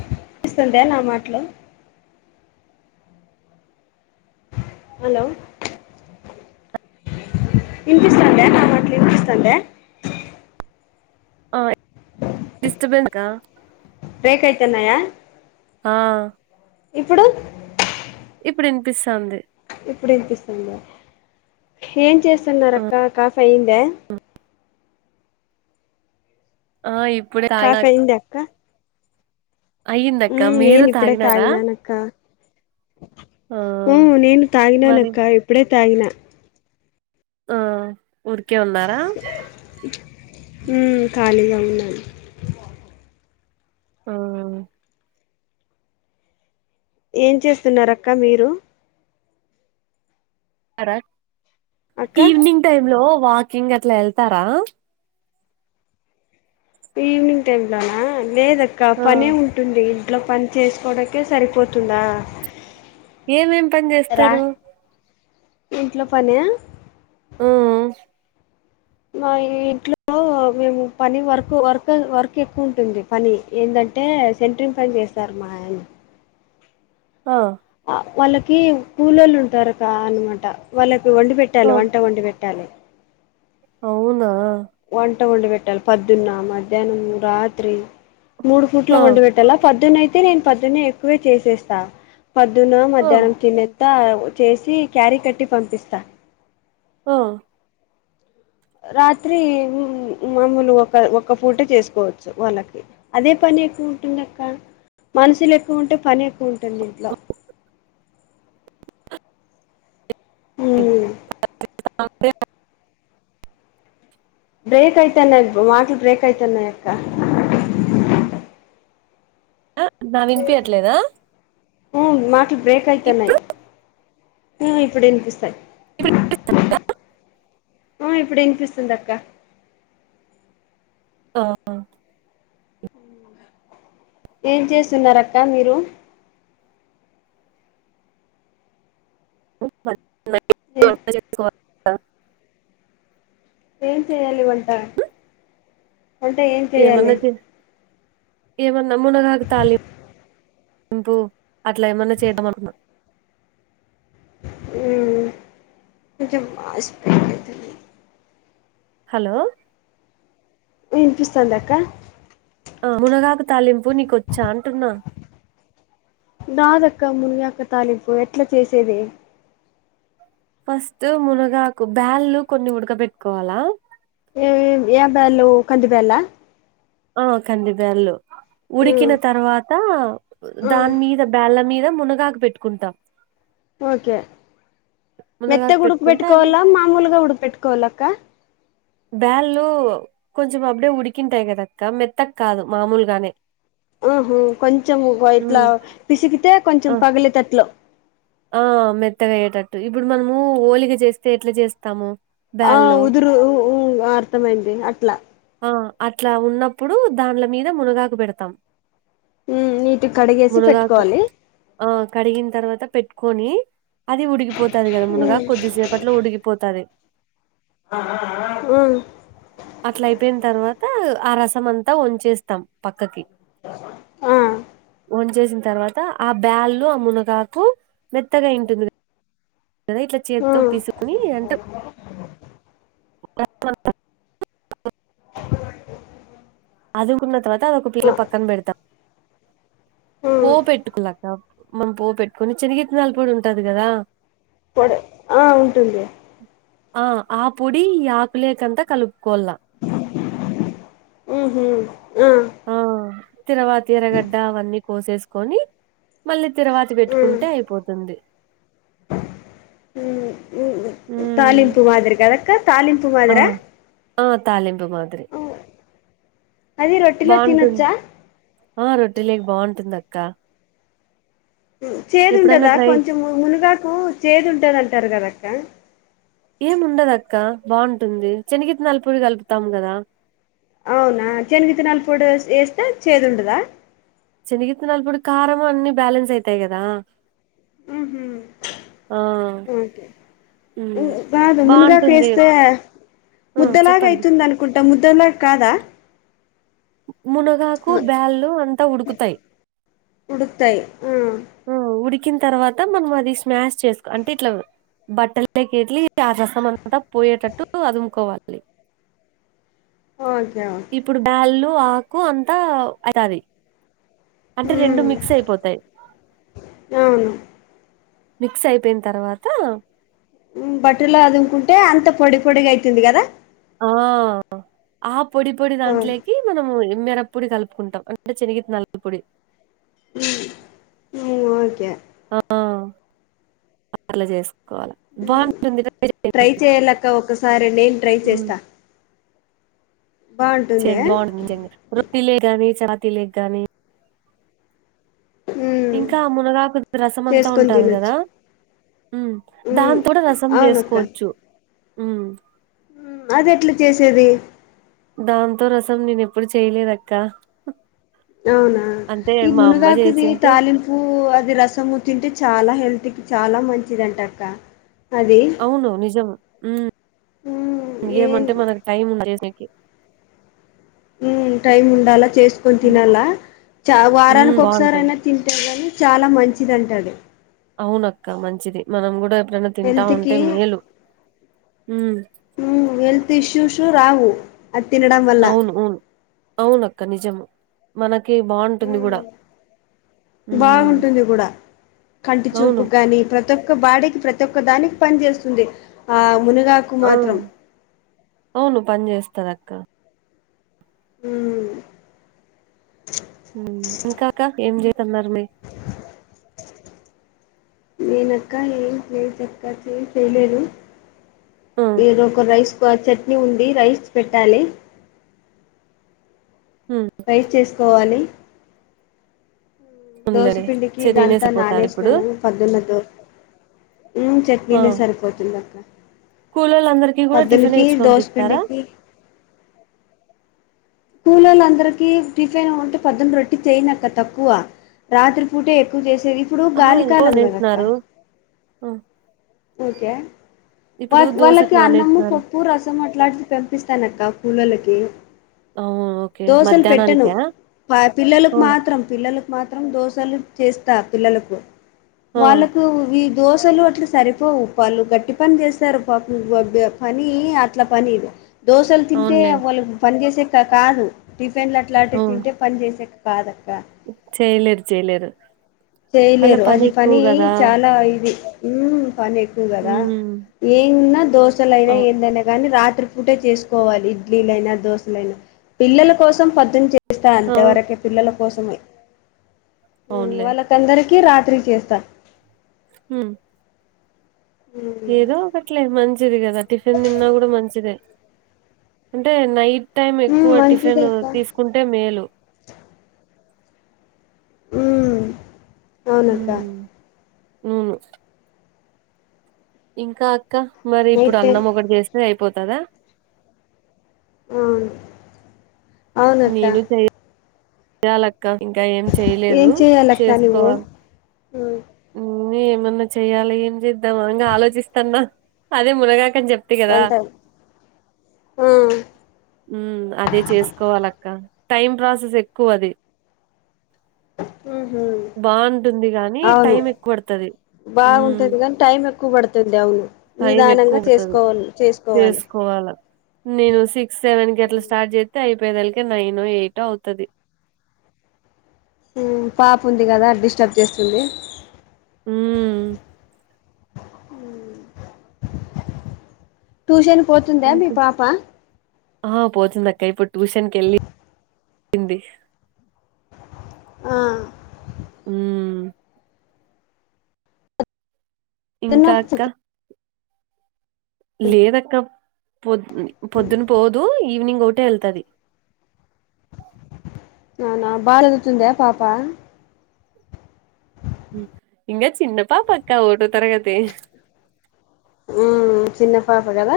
వినిపిస్తుందా నా మాటలు హలో వినిపిస్తాందా నా మాటలు వినిపిస్తాందా ఆ డిస్టబెన్స బ్రేక్ అయితున్నాయా ఆ ఇప్పుడు ఇప్పుడు వినిపిస్తంది ఇప్పుడు ఇనిపిస్తుందా ఏం చేస్తున్నారు ఆ అక్క కాఫీ అయ్యిందా ఆ ఇప్పుడు ఏడ కాఫీ క్ అయిందా అక్క ఉమ్ మీరు నేనను ఇప్పుడే తాగినారా తాగినా నక్క ఆ ఊ నేను మరి తాగినానక్క ఇప్పుడే తాగిన ఆ ఊరికే ఉన్నారా ఊ ఖాళీగానే ఉన్నాను ఆ ఏం చేస్తున్నారు అక్క మీరు అక్క ఈవినింగ్ టైమ్ లో వాకింగ్ అట్లా వెళ్తారా ఈవినింగ్ టైం లోనా లేదక్క ఆ పనే ఉంటుంది ఇంట్లో పని చేసుకోవడానికే సరిపోతుందా ఏమేం పని రా చేస్తారు ఇంట్లో పనా ఊ మా ఇంట్లో మేము పని వర్క్ వర్క్ వర్క్ ఎక్కువ ఉంటుంది పని ఏంటంటే సెంటరింగ్ పని చేస్తారు మా ఆయన ఆ వాళ్ళకి కోలోళ్ళుఉంటారు క అనమాట వాళ్ళకి వండి ఆ పెట్టాలి వంట వండి పెట్టాలి ట్టాలి అవునా వంట వండి పెట్టాలి పొద్దున్న మధ్యాహ్నము రాత్రి మూడు ఫుట్ల ఆ వండు పెట్ట తెల్లారి పొద్దున్నే అయితే నేను పొద్దున్న ఎక్కువే చేసేస్తా పొదున్న ఆ మధ్యాహ్నం తిన్న త్త చేసి క్యారీ కట్టి పంపిస్తా హా రాత్రి మాములు ఒక ఒక పూట చేసుకోవచ్చు వాళ్ళకి అదే పని ఎక్కువ ఉంటుంది అక్క మనుషులు ఎక్కువ ఉంటే పని ఎక్కువ ఉంటుంది ఇంట్లో ఉమ్ అంతేలే బ్రేక్ అయితున్నాయి మాటలు బ్రేక్ అయితున్నాయక్క ఆ నావి వినిపియట్లేదా ఊ మాటలు బ్రేక్ అయితున్నాయి ఇప్పుడు ఊ ఇప్పుడు వినిపిస్తాయి ఇప్పుడు ఊ ఇప్పుడు ఇనిపిస్తుంది అక్క ఆ ఏం చేస్తున్నారక్క మీరు ఏ ఆ, ఏం చెయాలి వంట వంట ఏం చేయ్యాలి ఏమన్నా చే ఏమన్నా మునగాకు తాళింపు అట్లా ఏమన్నా చేద్ధం అనుకున్న మ్ హలో వినిపిస్తాందక్క ఆ మునగాకు తాలింపు నీకొచ్చా అంటున్నా రాదక్క మునిగకు తాలింపు ఎట్లా చేసేది ఫస్ట్ మునగాకు బ్యాల్ కొన్ని ఉడక పెెట్టుకోవాలా మ్ ఏ బ్యాల్లు కంది బ్యాల ఆ కంది బ్యాల్లు ఉడికిన తర్వాత దానిమీద బేళ్ళ మీద మునగాకు పెట్టుకుంటాం ఓకే మెత్త మునగాకు ఉడుకు పెట్టుకుంటే అది పెట్టుకోవాలా మామూలుగా ఉడుక పెట్టుకోవాల అక్క బ్యాళ్లు కొంచెం అప్పుడే ఉడికింటాయి కదక్క మెత్తక్ కాదు మామూలుగానే ఆహ కొంచెం ఉమ్ ఇట్లా పిసికితే కొంచెం ఆ పగిలితట్లు ఆ మెత్తగాయ్యేటట్టు ఇప్పుడు మనము ఓలిగ చేస్తే ఎట్లా చేస్తాము ఆ బ్యాళ్ళు ఉదురుఊ అర్థమైంది అట్లా ఆ అట్లా ఉన్నప్పుడు దాన్ల మీద మునగాకు పెడతాం మ్ నీటిగ కడిగేసి మునగాకు పెట్టుకోవాలి ఆ కడిగిన తర్వాత పెట్టుకొని అది ఉడికిపోతది కదా మునగా కొద్దిసేప్ పట్లో ఉడిపోతది మ్ అట్ల అయిపోయిన తర్వాత ఆ రసం అంతా వంచేస్తాం పక్కకి స వంచేేసిన తర్వాత ఆ బ్యాల్లు ఆ మునగాకు మెత్తగాయి ఉంటుంది కదా ఇట్లా చేత్తో పీసుకుని అంటే అ అదుముకున్న తర్వాత అదొక పిల్ల పక్కన పెడతాం పో పెట్టుకోవాలక్క మనం పోపెట్టుకొని చిన్నగిత్తనాల పో డి ఉంటది కదా పొడి ఆ ఉంటుంది ఆ ఆ పోడి ఈ ఆక్లేకంత కలుపుకోల్లా మ్ హు ఆ ఆ తిరువాత ఎర్రగడ్డ అవన్నీ కోసేసుకొని మళ్ళీ తిరువాతి పెట్టుకుంటే అయిపోతుంది మ్ మ్ ఉమ్ తాలింపు మాదిరి కదక్క తాలింపు ఆ మాదిరా ఆ తాలింపు మాదిరి అది రొట్టెలో బాగుంటుంది తినొచ్చా ఆ రొట్టే లేకి బాగుంటుంది అక్క మ్ చేదు ఎప్పుడన్నా ఉంటదా ట్రై కొంచెం మునుగాకు చేది ఉంటుందంటారు కదక్క ఏం ఉండదక్క బాగుంటుంది శనగిత్త నల పొడి కలుపుతాం కదా అవునా షనగిత్తనాల ఫొడి వేస్తే చేదు ఉండదా శనిగిత్తన పొడి కారం అన్ని బ్యాలెన్స్ అయితాయి కదా మ్ హు ఆ ఓకే ఉమ్ కాదు మునగా బాగుంటుంది కేస్తే ఆ చెప్పండి ముద్ద్దలాగయితుందను కుంట ముద్దలాగ కాదా మునగాకు బ్యాళ్ళు అంతా ఉడుకుతాయి ఉడుకుతాయి ఆ మ్ ఉడికిన తర్వాత మనం అది స్మాష్ చేసుకో అంటే ఇట్లా బట్టలోకి ఎల్లి ఆ రసం అంతా పోయేటట్టు అదుముకోవాలి ఓకే ఓకే ఇప్పుడు బ్యళ్ళు ఆకు అంతా మిక్స్ అయితాది అంటే రెండు ఉమ్, మిక్స్ అయిపోతాయి అవును మిక్స్ అయిపోయిన తర్వాత బట్టలో అదుముకుంటే అంత పొడి పొడిగా అయితుంది కదా ఆ ఆ పొడి పొడి ఓ, దాంట్లోకి మనము మీరప్ పొడి కలుపుకుంటాం అంటే చెనిగిత్తానాల పొడి ఉ ఉ ఓకే ఆ అట్లా చేస్ బాగుంటుంది ట్రై చెయ్ చేయాలక్క ఒకసారి నేను ట్రై చేస్తా బాగుంటుంది చెండి బాగుంటుంది నిజంగా రొట్టిలోకి గాని చపాతీలో గాని ఉమ్ ఇంకా మునగాకుది రసం అంతా చేసుకొని ఉంటది కదా తినొచ్చు ఉ ఉమ్ దాంతో కూడా రసం అవునక్క చేసుకోవచ్చు ఉమ్ అది ఎట్లా చేసేది దాంతో రసం నేను ఎప్పుడు చేయలేదు అక్క అవునా ఈ మునుగకుది జేసింటే తాలీం పు అది రసము తింటే చాలా హెల్త్కి చాలా మంచిదంట అక్క అది అవును నిజం ఉమ్ ఏం ఏమంటే మనకు టైం ఉంటే చేసేకి టైమ్ ఉండాలా చేసుకొని హ్మ్. తినాలా చ హ్మ్. వారానికి ఒకసారి బావుంటది. అయినా తింటె కానీ చాలా మంచిది అంట అది అవునక్క మంచిది మనం కూడా ఎప్పుడనా హెల్త్ కి హ్మ్. హెల్త్ ఇష్యూస్ రావు అది తినడం వా అవును అవును అవునక్క నిజం మనకి బాగుంటుంది కూడా బాగుంటుంది కూడా కంటి అవును. చూపుగాని ప్రతి ఒక్క బాడికి ప్రతి ఒక్క దానికి పని చేస్తుంది ఆ మునగా ఆ అవును పని చేస్తాదక్క ఊ ఇంకా అక్క ఏం చేస్తున్నారు మరి నేనక్క ఏం లేదక్క ఎమ్ చేయలేదు ఆ! ఏదో ఒక రైస్ చట్నీ ఉంది రైస్ పెట్టాలి ఉ రైస్ చేసుకోవాలి అవునులేండి దోసపిండికి సరే, నేనే ఇదంతా సరిపోతాది ఇప్పుడు నానేసినాను పొద్దున్న దో ఆ చట్నీనే సరిపోతుంది అక్క కూలోళ్ళందరికీ కూడా టిఫినే పొద్దున్నకి ఇచ్చి దోశ పంపిస్తారా పిండికి కూలోల్లు అందరికీ టిఫిన్ ఉంటే పొద్దున్న రొట్టి చెయ్యనక్క తక్కువ రాత్రి పూటే ఎక్కువ చేసేది ఇప్పుడు ఆహా గాలికాలం కదక్క నానేసినారు ఓకే వా ఇప్పుడు దోశకు వాళ్ళకి అన్నము నానేసినారు పప్పు రసం రసం అట్లాంటివి పంపిస్తాను అక్క కూలోళ్లకి అవును ఓకే దోశలు పెట్టను మధ్యాహ్నానికా ప పిల్లలకు అవును మాత్రం పిల్లలు మాత్రం దోసలు చేస్తా పిల్లలకు ఆ వాళ్ళకు ఈ దోసలు అట్ల సరి పోవు వాళ్లు గట్టి పని చేస్తారు పాపం పని అట్ల పనిది దోశలు తింటే అవునులే వాళ్ళు పని చేసేకి కాదు టిఫిన్లు అట్లాంటివి అవును తింటే పని చేసేకి కాదక్క చేయలేరు చేయలేరు వాళ్ళ చేయలేరు అది ఎక్కువ పని కదా చాలా ఈజి ఊ పని ఎక్కువ కదా ఉమ్ ఏమున్నా దోశలైనా అవును ఏందైనా కానీ రాత్రి పూటే చేసుకోవాలి ఇడ్లీలైనా దోశలైనా పిల్లల కోసం పద్దుని చేస్తా ఆ అంతేవరకే పిల్లల కోసమే అవును లే తందరికి రాత్రి చేస్తా ఉ మ్మ్ ఏదో ఒకట్లే మంచిది కదా టిఫిన్ తిన్నా కూడా మంచిదే అంటే నైట్ టైం మ్మ్ ఎక్కువ మంచిదే టిఫిన్ అక్క తీసుకుంటే మేలు ఊ అవునక్క ఊ ఇంకా అక్క మరి ఇప్పుడు నైట్ టైం అన్నం ఒకటి చేస్తే అయిపోతదా అవును అవునక్క నేను చెయ చేయాలక్క ఇంకా ఏం చేయలేదు చేసుకోవాలి ఆ ఏంది ఏమన్నా చేయ్యాలి ఏం చేద్దాం అనగా ఆలోచిస్తాన్నా అదే మునగాకని చెప్ వంటాం ఆ ఉ అదే చేసుకోవాలక్క టైం ప్రాసెస్ ఎక్కువ అది ఊహు బాగుంటుంది కాని టైం ఎక్కువ పడుతది ఊ బాగుంటది కానీ టైం ఎక్కువ పడుతది అవును నిదానంగా చేసుకోవాల చేసుకోవాలి కోవాల నేను సిక్స్ సెవెన్ కి ఎట్లా స్టార్ట్ చేతే అయిపోయేదలకి నైన్ ఎయిట్ అవుతది ఊ పాపు ఉంది కదా డిస్టర్బ్ చేస్తుంది ఊ ట్యూషన్ పోతుందా మీ ఇంకా పాప ఆ పోతుంది అక్క ఇప్పుడు ట్యూషన్కి వెళ్ళింది ఆ ఊ చిన్న ఇంకా అక్క లేదక్క పొద్ పొద్దున పోదు ఈవినింగ్ ఒకటే వెళ్తది నానా బా చదుతుంద పాప ఇంక చిన్న పాపక్క ఓకటో తరగతి ఊ చిన్న పాప కదా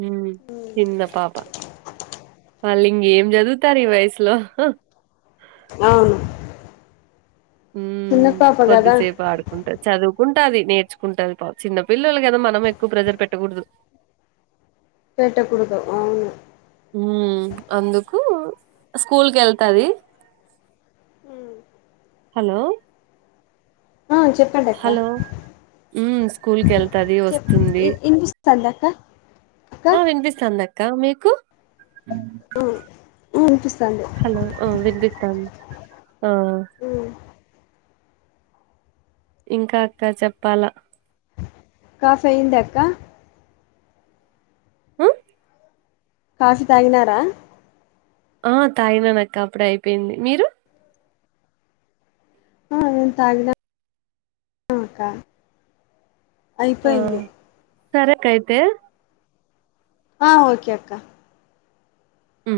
ఊ చిన్న పాప వాళ్ళు ఇంకేం చదువుతారు ఈ వయసులో అవును ఊ చిన్న పాప కదా కొద్దిసేపు ఆడుకు ఉంటది చదువుకుంటది నేర్చుకుంటది చిన్న పిల్లలు కదా మనం ఎక్కువ ప్రెజర్ పెట్టకూడదు పెట్టకూడదు అవును ఊ అందుకు స్కూల్ కు వెళ్తాది ఊ హలో ఆ చెప్పండి అక్క ఉ స్కూల్ కి వెళ్తది వస్తుంది చందక్క ఆ వినిపిస్తాందక్క మీకు అ అనిపిస్తంది హలో అ వినిపిత్తాంది ఆ అ ఇంకా అక్క చెప్పాలా కాఫీ అయిందా అక్క హా కాశీ తాగినారా ఆ తాగినాను అక్క అప్పుడే అయిపోయింది మీరు ఆ నేను తాగినా ఆ అక్క ఆ అయిపోయింది సరే అక్క అయ్యితే ఆ ఓకే అక్క ఉ